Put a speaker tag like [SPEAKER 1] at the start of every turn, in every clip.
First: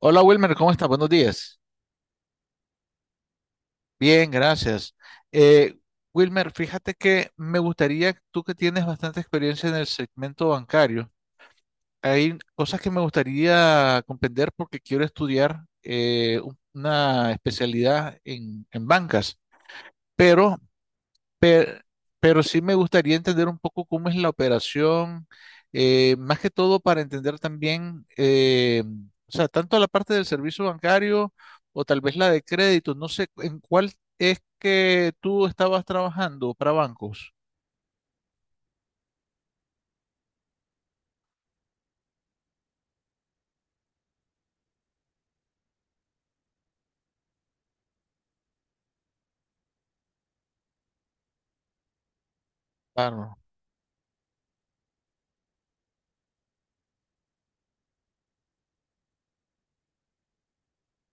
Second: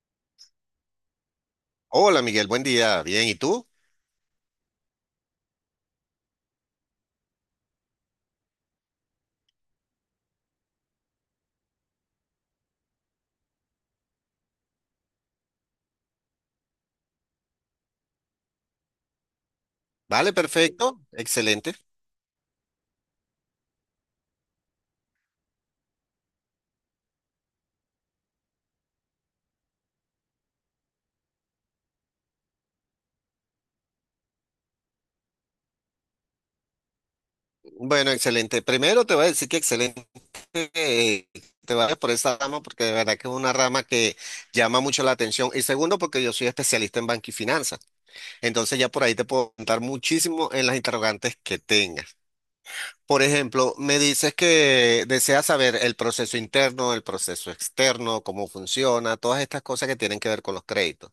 [SPEAKER 1] Hola Wilmer, ¿cómo estás? Buenos días.
[SPEAKER 2] Hola Miguel, buen día. Bien, ¿y tú?
[SPEAKER 1] Bien, gracias. Eh, Wilmer, fíjate que me gustaría, tú que tienes bastante experiencia en el segmento bancario, hay cosas que me gustaría comprender porque quiero estudiar una especialidad en bancas,
[SPEAKER 2] Vale,
[SPEAKER 1] pero
[SPEAKER 2] perfecto. Excelente.
[SPEAKER 1] Pero, pero sí me gustaría entender un poco cómo es la operación, más que todo para entender también, o sea, tanto la parte del servicio bancario o tal vez la de crédito, no sé en cuál es que tú estabas trabajando para bancos.
[SPEAKER 2] Bueno, excelente. Primero te voy a decir que excelente eh, te vayas por esa rama porque de verdad que es una rama que llama mucho la atención. Y segundo, porque yo soy especialista en banca y finanzas. Entonces ya por ahí te puedo contar muchísimo en las interrogantes que tengas. Por
[SPEAKER 1] Claro.
[SPEAKER 2] ejemplo, me dices que deseas saber el proceso interno, el proceso externo, cómo funciona, todas estas cosas que tienen que ver con los créditos.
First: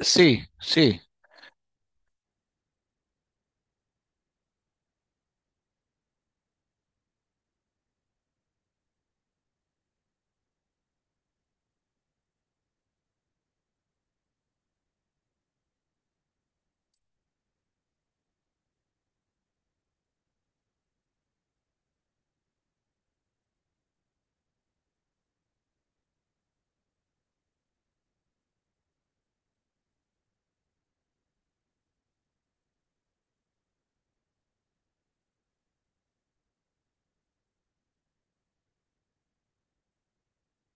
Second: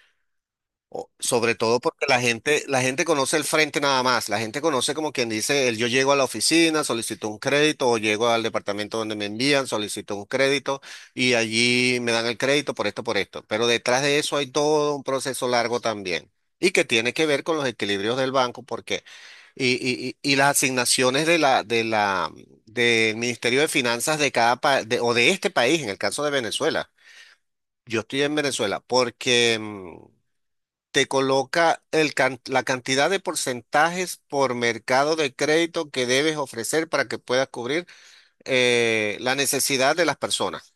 [SPEAKER 1] Sí, sí.
[SPEAKER 2] Sobre todo porque la gente conoce el frente nada más. La gente conoce, como quien dice, el yo llego a la oficina, solicito un crédito, o llego al departamento donde me envían, solicito un crédito, y allí me dan el crédito por esto, por esto. Pero detrás de eso hay todo un proceso largo también. Y que tiene que ver con los equilibrios del banco, porque, y las asignaciones de la del Ministerio de Finanzas de cada país, o de este país, en el caso de Venezuela. Yo estoy en Venezuela porque te coloca el la cantidad de porcentajes por mercado de crédito que debes ofrecer para que puedas cubrir la necesidad de las personas.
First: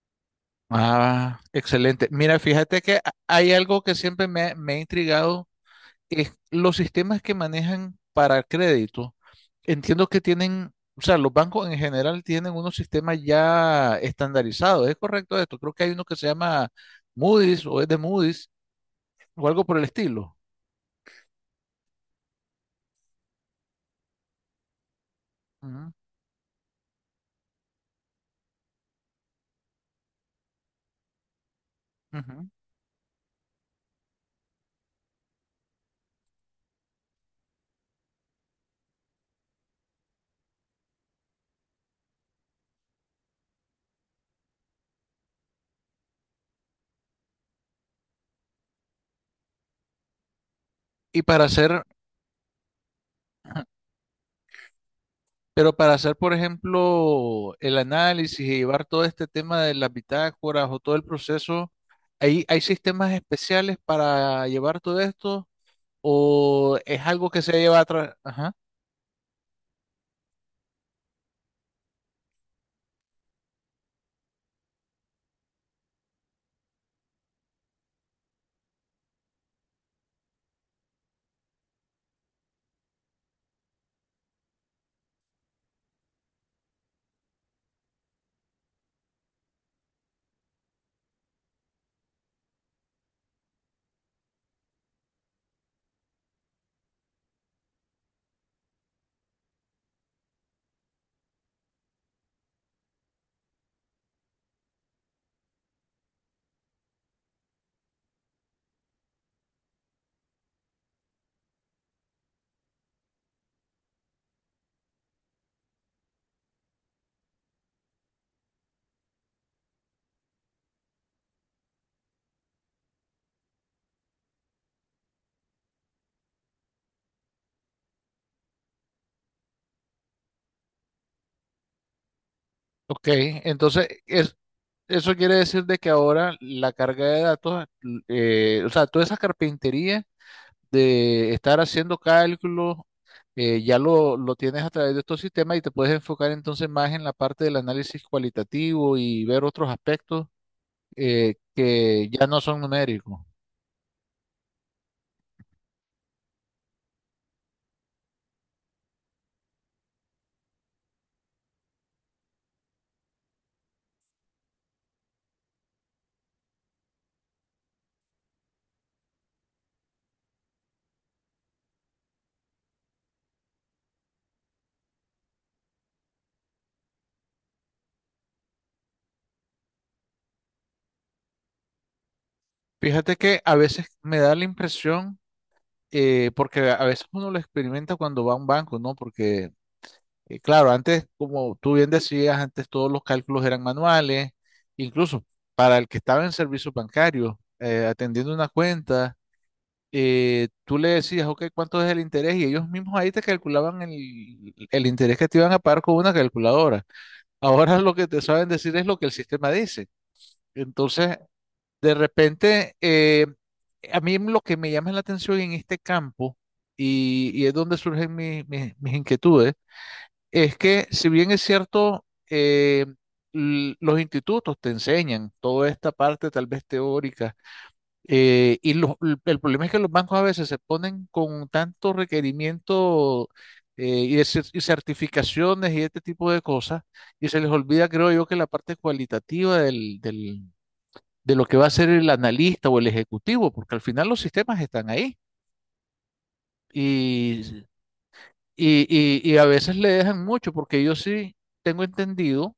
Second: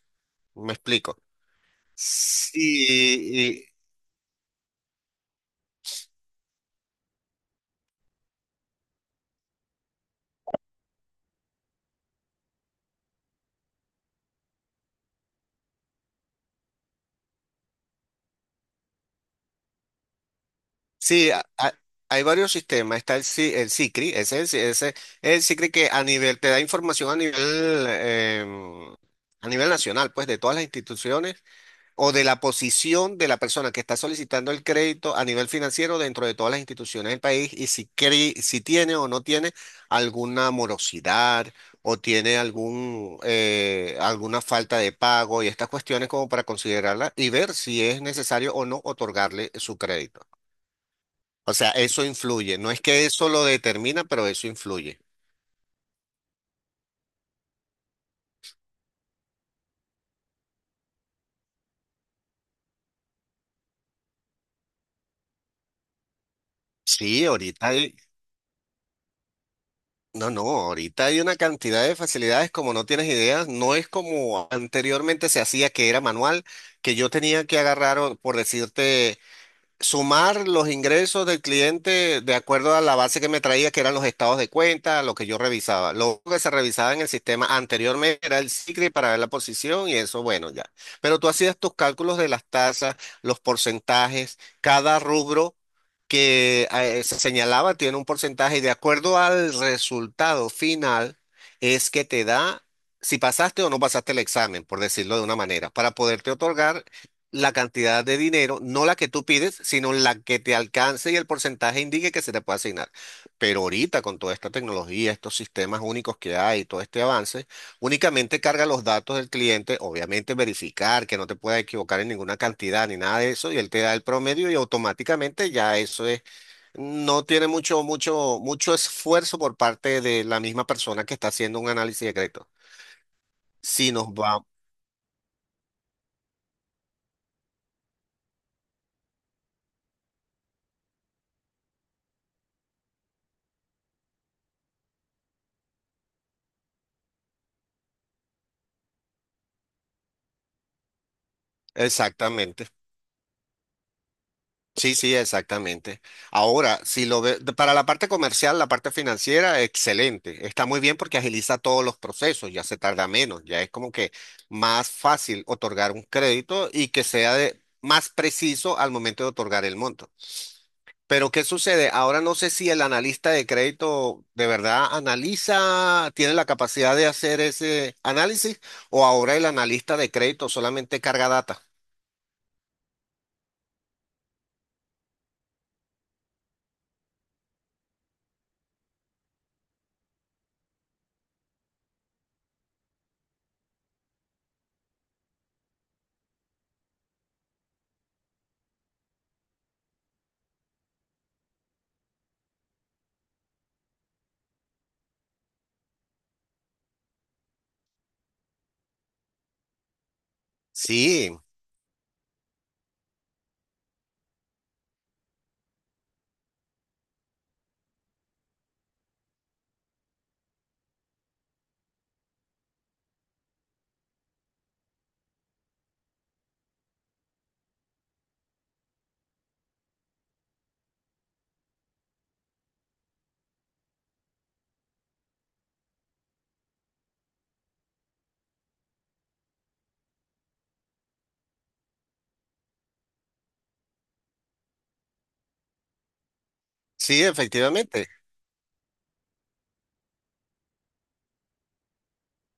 [SPEAKER 2] Me explico.
[SPEAKER 1] Ah, excelente. Mira, fíjate que hay
[SPEAKER 2] Sí,
[SPEAKER 1] algo que siempre me ha intrigado es los sistemas que manejan para crédito, entiendo que tienen, o sea, los bancos en general tienen unos sistemas ya estandarizados. ¿Es correcto esto? Creo que hay uno que se llama Moody's o es de Moody's o algo por el estilo.
[SPEAKER 2] sí, a- a- hay varios sistemas. Está el, Si- el SICRI, ese es el SICRI que
[SPEAKER 1] Ujú,
[SPEAKER 2] a nivel te da información a nivel, a nivel nacional, pues de todas las instituciones o de la
[SPEAKER 1] ujú.
[SPEAKER 2] posición de la persona que está solicitando el crédito a nivel financiero dentro de todas las instituciones del país y si, si tiene o no tiene alguna morosidad o tiene alguna falta de pago y estas cuestiones como para considerarla y ver si es necesario o no otorgarle su crédito.
[SPEAKER 1] Y para
[SPEAKER 2] O sea,
[SPEAKER 1] hacer,
[SPEAKER 2] eso influye. No es que eso lo determina, pero eso influye.
[SPEAKER 1] pero para hacer, por ejemplo, el análisis y llevar todo este tema de las bitácoras o todo el proceso, ¿hay, hay sistemas especiales para llevar todo esto o es
[SPEAKER 2] Sí,
[SPEAKER 1] algo que se lleva atrás?
[SPEAKER 2] no, no, ahorita hay una cantidad de facilidades como no tienes ideas, no es como anteriormente se hacía, que era manual, que yo tenía que agarrar, por decirte, sumar los ingresos del cliente de acuerdo a la base que me traía, que eran los estados de cuenta, lo que yo revisaba. Lo único que se revisaba en el sistema anteriormente era el SICRI para ver la posición y eso, bueno, ya. Pero tú hacías tus cálculos de las tasas, los porcentajes, cada rubro que se señalaba, tiene un porcentaje y, de acuerdo al resultado final, es que te da... Si pasaste o no pasaste el examen, por decirlo de una manera, para poderte otorgar la cantidad de dinero, no la que tú pides, sino la que te alcance y el porcentaje indique que se te puede asignar. Pero ahorita, con toda esta tecnología, estos sistemas únicos que hay, todo este avance, únicamente carga los datos del cliente, obviamente verificar que no te puedas equivocar en ninguna cantidad ni nada de eso, y él te da el promedio y automáticamente ya eso es, no tiene mucho esfuerzo por parte de la misma persona que está haciendo un análisis de crédito.
[SPEAKER 1] Ok, entonces
[SPEAKER 2] Si nos va,
[SPEAKER 1] es- eso quiere decir de que ahora la carga de datos, o sea, toda esa carpintería de estar haciendo cálculos, ya lo tienes a través de estos sistemas y te puedes enfocar entonces más en la parte del análisis cualitativo y ver otros aspectos que ya no son
[SPEAKER 2] exactamente.
[SPEAKER 1] numéricos.
[SPEAKER 2] Sí, sí, exactamente. Ahora, si lo ve, para la parte comercial, la parte financiera, excelente. Está muy bien porque agiliza todos los procesos, ya se tarda menos, ya es como que más fácil otorgar un crédito y que sea más preciso al momento de otorgar el monto. Pero ¿qué sucede? Ahora no sé si el analista de crédito de verdad analiza, tiene la capacidad de hacer ese análisis, o ahora el analista de crédito solamente carga data.
[SPEAKER 1] Fíjate que a veces me da la impresión, porque a veces uno lo experimenta cuando va a un banco, ¿no? Porque claro, antes, como tú bien decías, antes todos los cálculos eran manuales, incluso para el que estaba en servicio bancario, atendiendo una cuenta, tú le decías, ok, ¿cuánto es el interés? Y ellos mismos ahí te calculaban el interés que te iban a pagar con una calculadora. Ahora lo que te saben decir es lo que el sistema dice. Entonces,
[SPEAKER 2] Sí,
[SPEAKER 1] de repente, a mí lo que me llama la atención en este campo, y es donde surgen mis inquietudes, es que si bien es cierto, eh, los institutos te enseñan toda esta parte tal vez teórica, el problema es que los bancos a veces se ponen con tanto requerimiento y y certificaciones y este tipo de cosas, y se les olvida, creo yo, que la parte cualitativa de lo que va a ser el analista o el ejecutivo, porque al final los sistemas están ahí
[SPEAKER 2] sí,
[SPEAKER 1] y,
[SPEAKER 2] efectivamente.
[SPEAKER 1] y y a veces le dejan mucho, porque yo sí tengo entendido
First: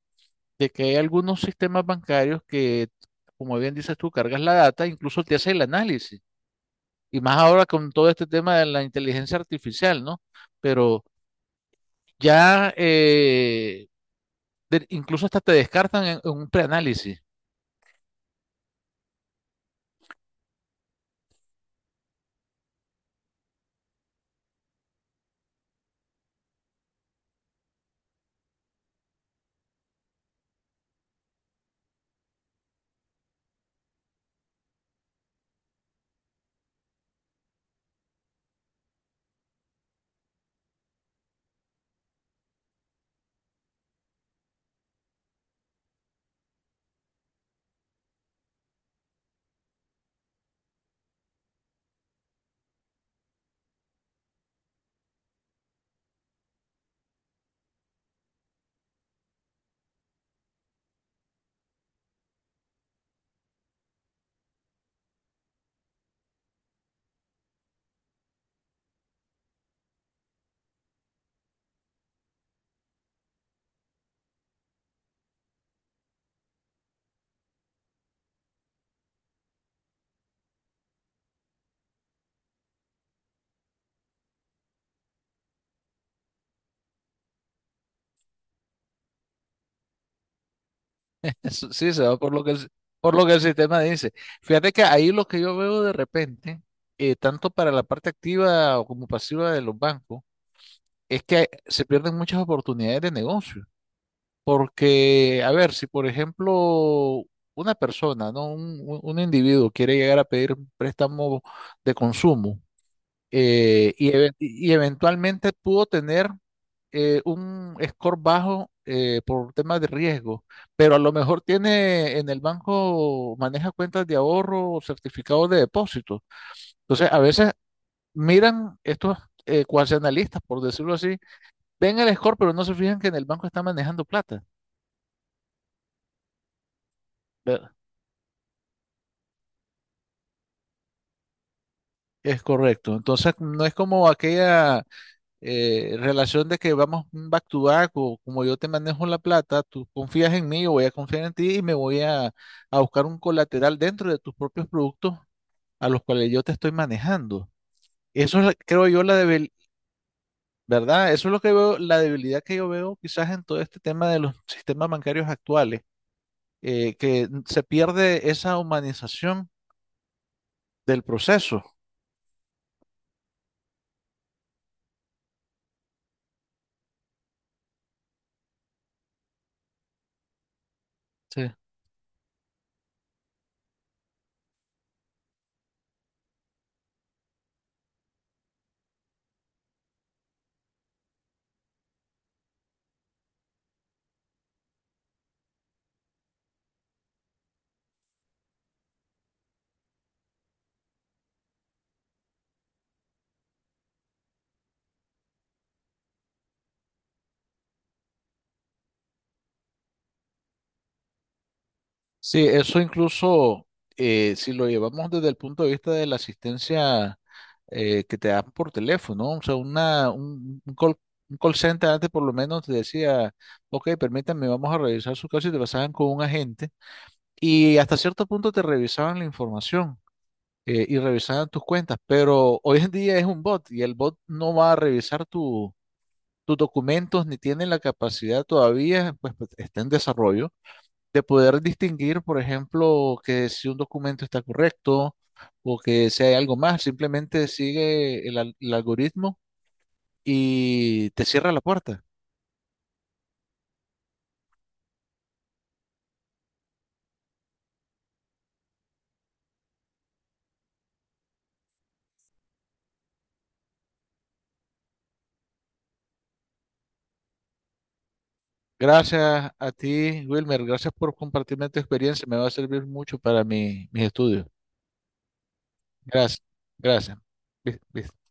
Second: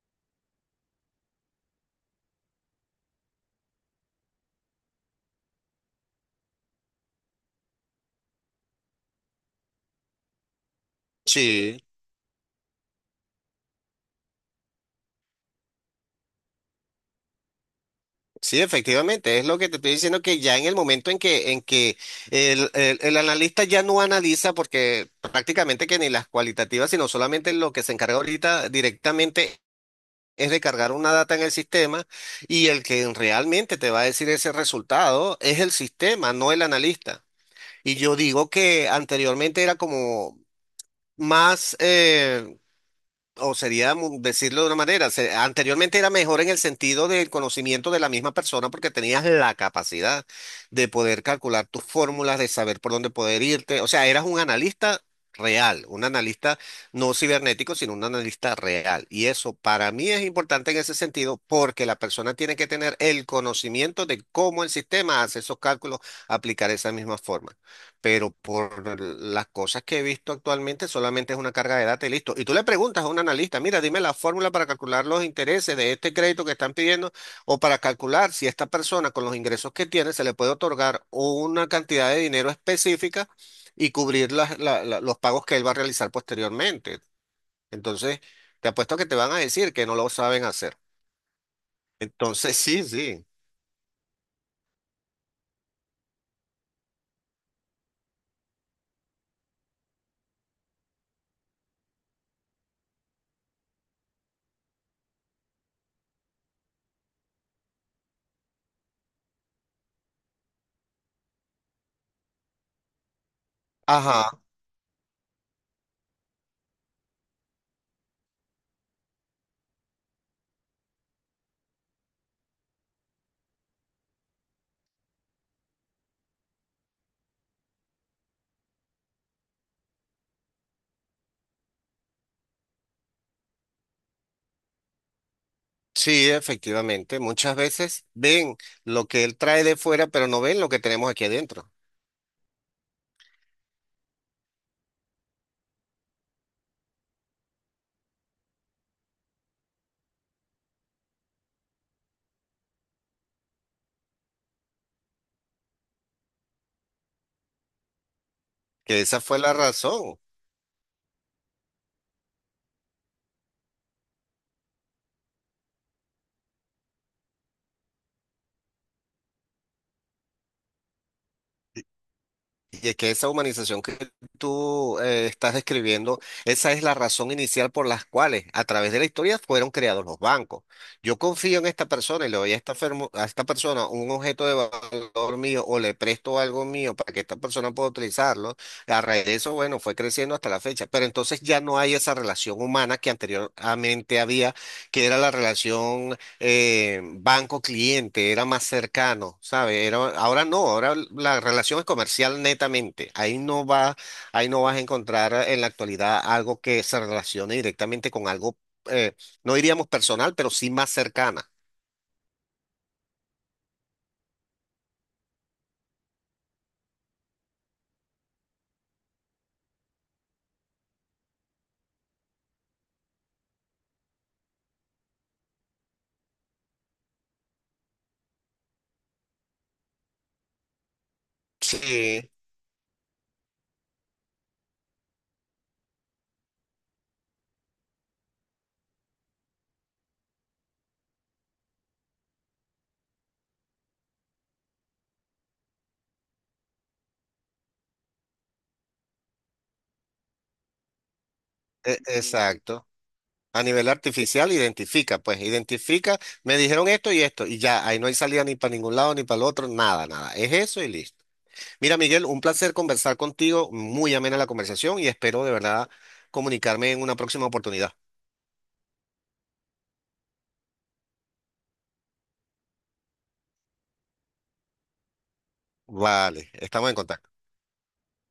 [SPEAKER 1] de que hay algunos sistemas bancarios como bien dices tú, cargas la data, incluso te hace el análisis. Y más ahora con todo este tema de la inteligencia artificial, ¿no? Pero
[SPEAKER 2] Sí.
[SPEAKER 1] ya incluso hasta te descartan en un preanálisis.
[SPEAKER 2] Sí, efectivamente, es lo que te estoy diciendo, que ya en el momento en que el analista ya no analiza, porque prácticamente que ni las cualitativas, sino solamente lo que se encarga ahorita directamente es de cargar una data en el sistema, y el que realmente te va a decir ese resultado es el sistema, no el analista. Y yo digo que anteriormente era como más, o sería decirlo de una manera, anteriormente era mejor en el sentido del conocimiento de la misma persona, porque tenías la capacidad de poder calcular tus fórmulas, de saber por dónde poder irte. O sea, eras un analista real, un analista no cibernético, sino un analista real. Y eso para mí es importante en ese sentido, porque la persona tiene que tener el conocimiento de cómo el sistema hace esos cálculos, aplicar esa misma forma, pero por las cosas que he visto actualmente, solamente es una carga de data y listo. Y tú le preguntas a un analista, mira, dime la fórmula para calcular los intereses de este crédito que están pidiendo, o para calcular si esta persona, con los ingresos que tiene, se le puede otorgar una cantidad de dinero específica y cubrir los pagos que él va a realizar posteriormente. Entonces, te apuesto que te van a decir que no lo saben hacer.
[SPEAKER 1] Eso sí, se va por lo que,
[SPEAKER 2] Entonces, sí,
[SPEAKER 1] por lo
[SPEAKER 2] sí.
[SPEAKER 1] que el sistema dice. Fíjate que ahí lo que yo veo de repente, tanto para la parte activa o como pasiva de los bancos, es que se pierden muchas oportunidades de negocio. Porque, a ver, si por ejemplo una persona, ¿no? Un individuo quiere llegar a pedir un préstamo de consumo
[SPEAKER 2] Ajá.
[SPEAKER 1] y eventualmente pudo tener un score bajo por temas de riesgo, pero a lo mejor tiene en el banco, maneja cuentas de ahorro o certificados de depósito. Entonces, a veces miran estos cuasi analistas, por decirlo así, ven el score, pero no se fijan que en el banco está manejando plata.
[SPEAKER 2] Sí, efectivamente. Muchas veces ven lo que él trae de fuera, pero no ven lo que tenemos aquí adentro.
[SPEAKER 1] Es correcto. Entonces, no es como aquella relación de que vamos back to back o como yo te manejo la plata, tú confías en mí, yo voy a confiar en ti y me voy a buscar un colateral dentro de tus propios productos a los cuales yo te estoy manejando. Eso es, creo yo,
[SPEAKER 2] Que esa fue la razón.
[SPEAKER 1] ¿verdad? Eso es lo que veo, la debilidad que yo veo quizás en todo este tema de los sistemas bancarios actuales, que se pierde esa humanización del proceso.
[SPEAKER 2] Y es que esa humanización que tú estás describiendo, esa es la razón inicial por las cuales a través de la historia fueron creados los bancos. Yo
[SPEAKER 1] Sí.
[SPEAKER 2] confío en esta persona y le doy a esta, a esta persona un objeto de valor mío, o le presto algo mío para que esta persona pueda utilizarlo. A raíz de eso, bueno, fue creciendo hasta la fecha. Pero entonces ya no hay esa relación humana que anteriormente había, que era la relación banco cliente, era más cercano, ¿sabes? Era, ahora no, ahora la relación es comercial netamente. Ahí no vas a encontrar en la actualidad algo que se relacione directamente con algo, eh, no diríamos personal, pero sí más cercana.
[SPEAKER 1] Sí, eso incluso, si lo llevamos desde el punto de vista de la asistencia que te dan por teléfono, o sea, un call center antes por lo menos te decía, ok, permítanme, vamos a revisar su caso y te pasaban con un agente y hasta cierto punto te revisaban la información y revisaban tus cuentas,
[SPEAKER 2] Sí,
[SPEAKER 1] pero hoy en día es un bot y el bot no va a revisar tus documentos ni tiene la capacidad todavía, pues, está en desarrollo de poder distinguir, por ejemplo, que si un documento está correcto o que si hay algo más, simplemente sigue el algoritmo y te cierra la puerta.
[SPEAKER 2] exacto. A nivel artificial identifica, pues identifica, me dijeron esto y esto, y ya, ahí no hay salida ni para ningún lado ni para el otro, nada, nada. Es eso y listo. Mira, Miguel, un placer conversar contigo, muy amena la conversación, y espero de verdad comunicarme en una próxima oportunidad.
[SPEAKER 1] Gracias a ti, Wilmer, gracias por compartirme tu experiencia, me va a servir mucho para mis estudios. Gracias,
[SPEAKER 2] Vale, estamos en
[SPEAKER 1] gracias.
[SPEAKER 2] contacto.
[SPEAKER 1] Bis.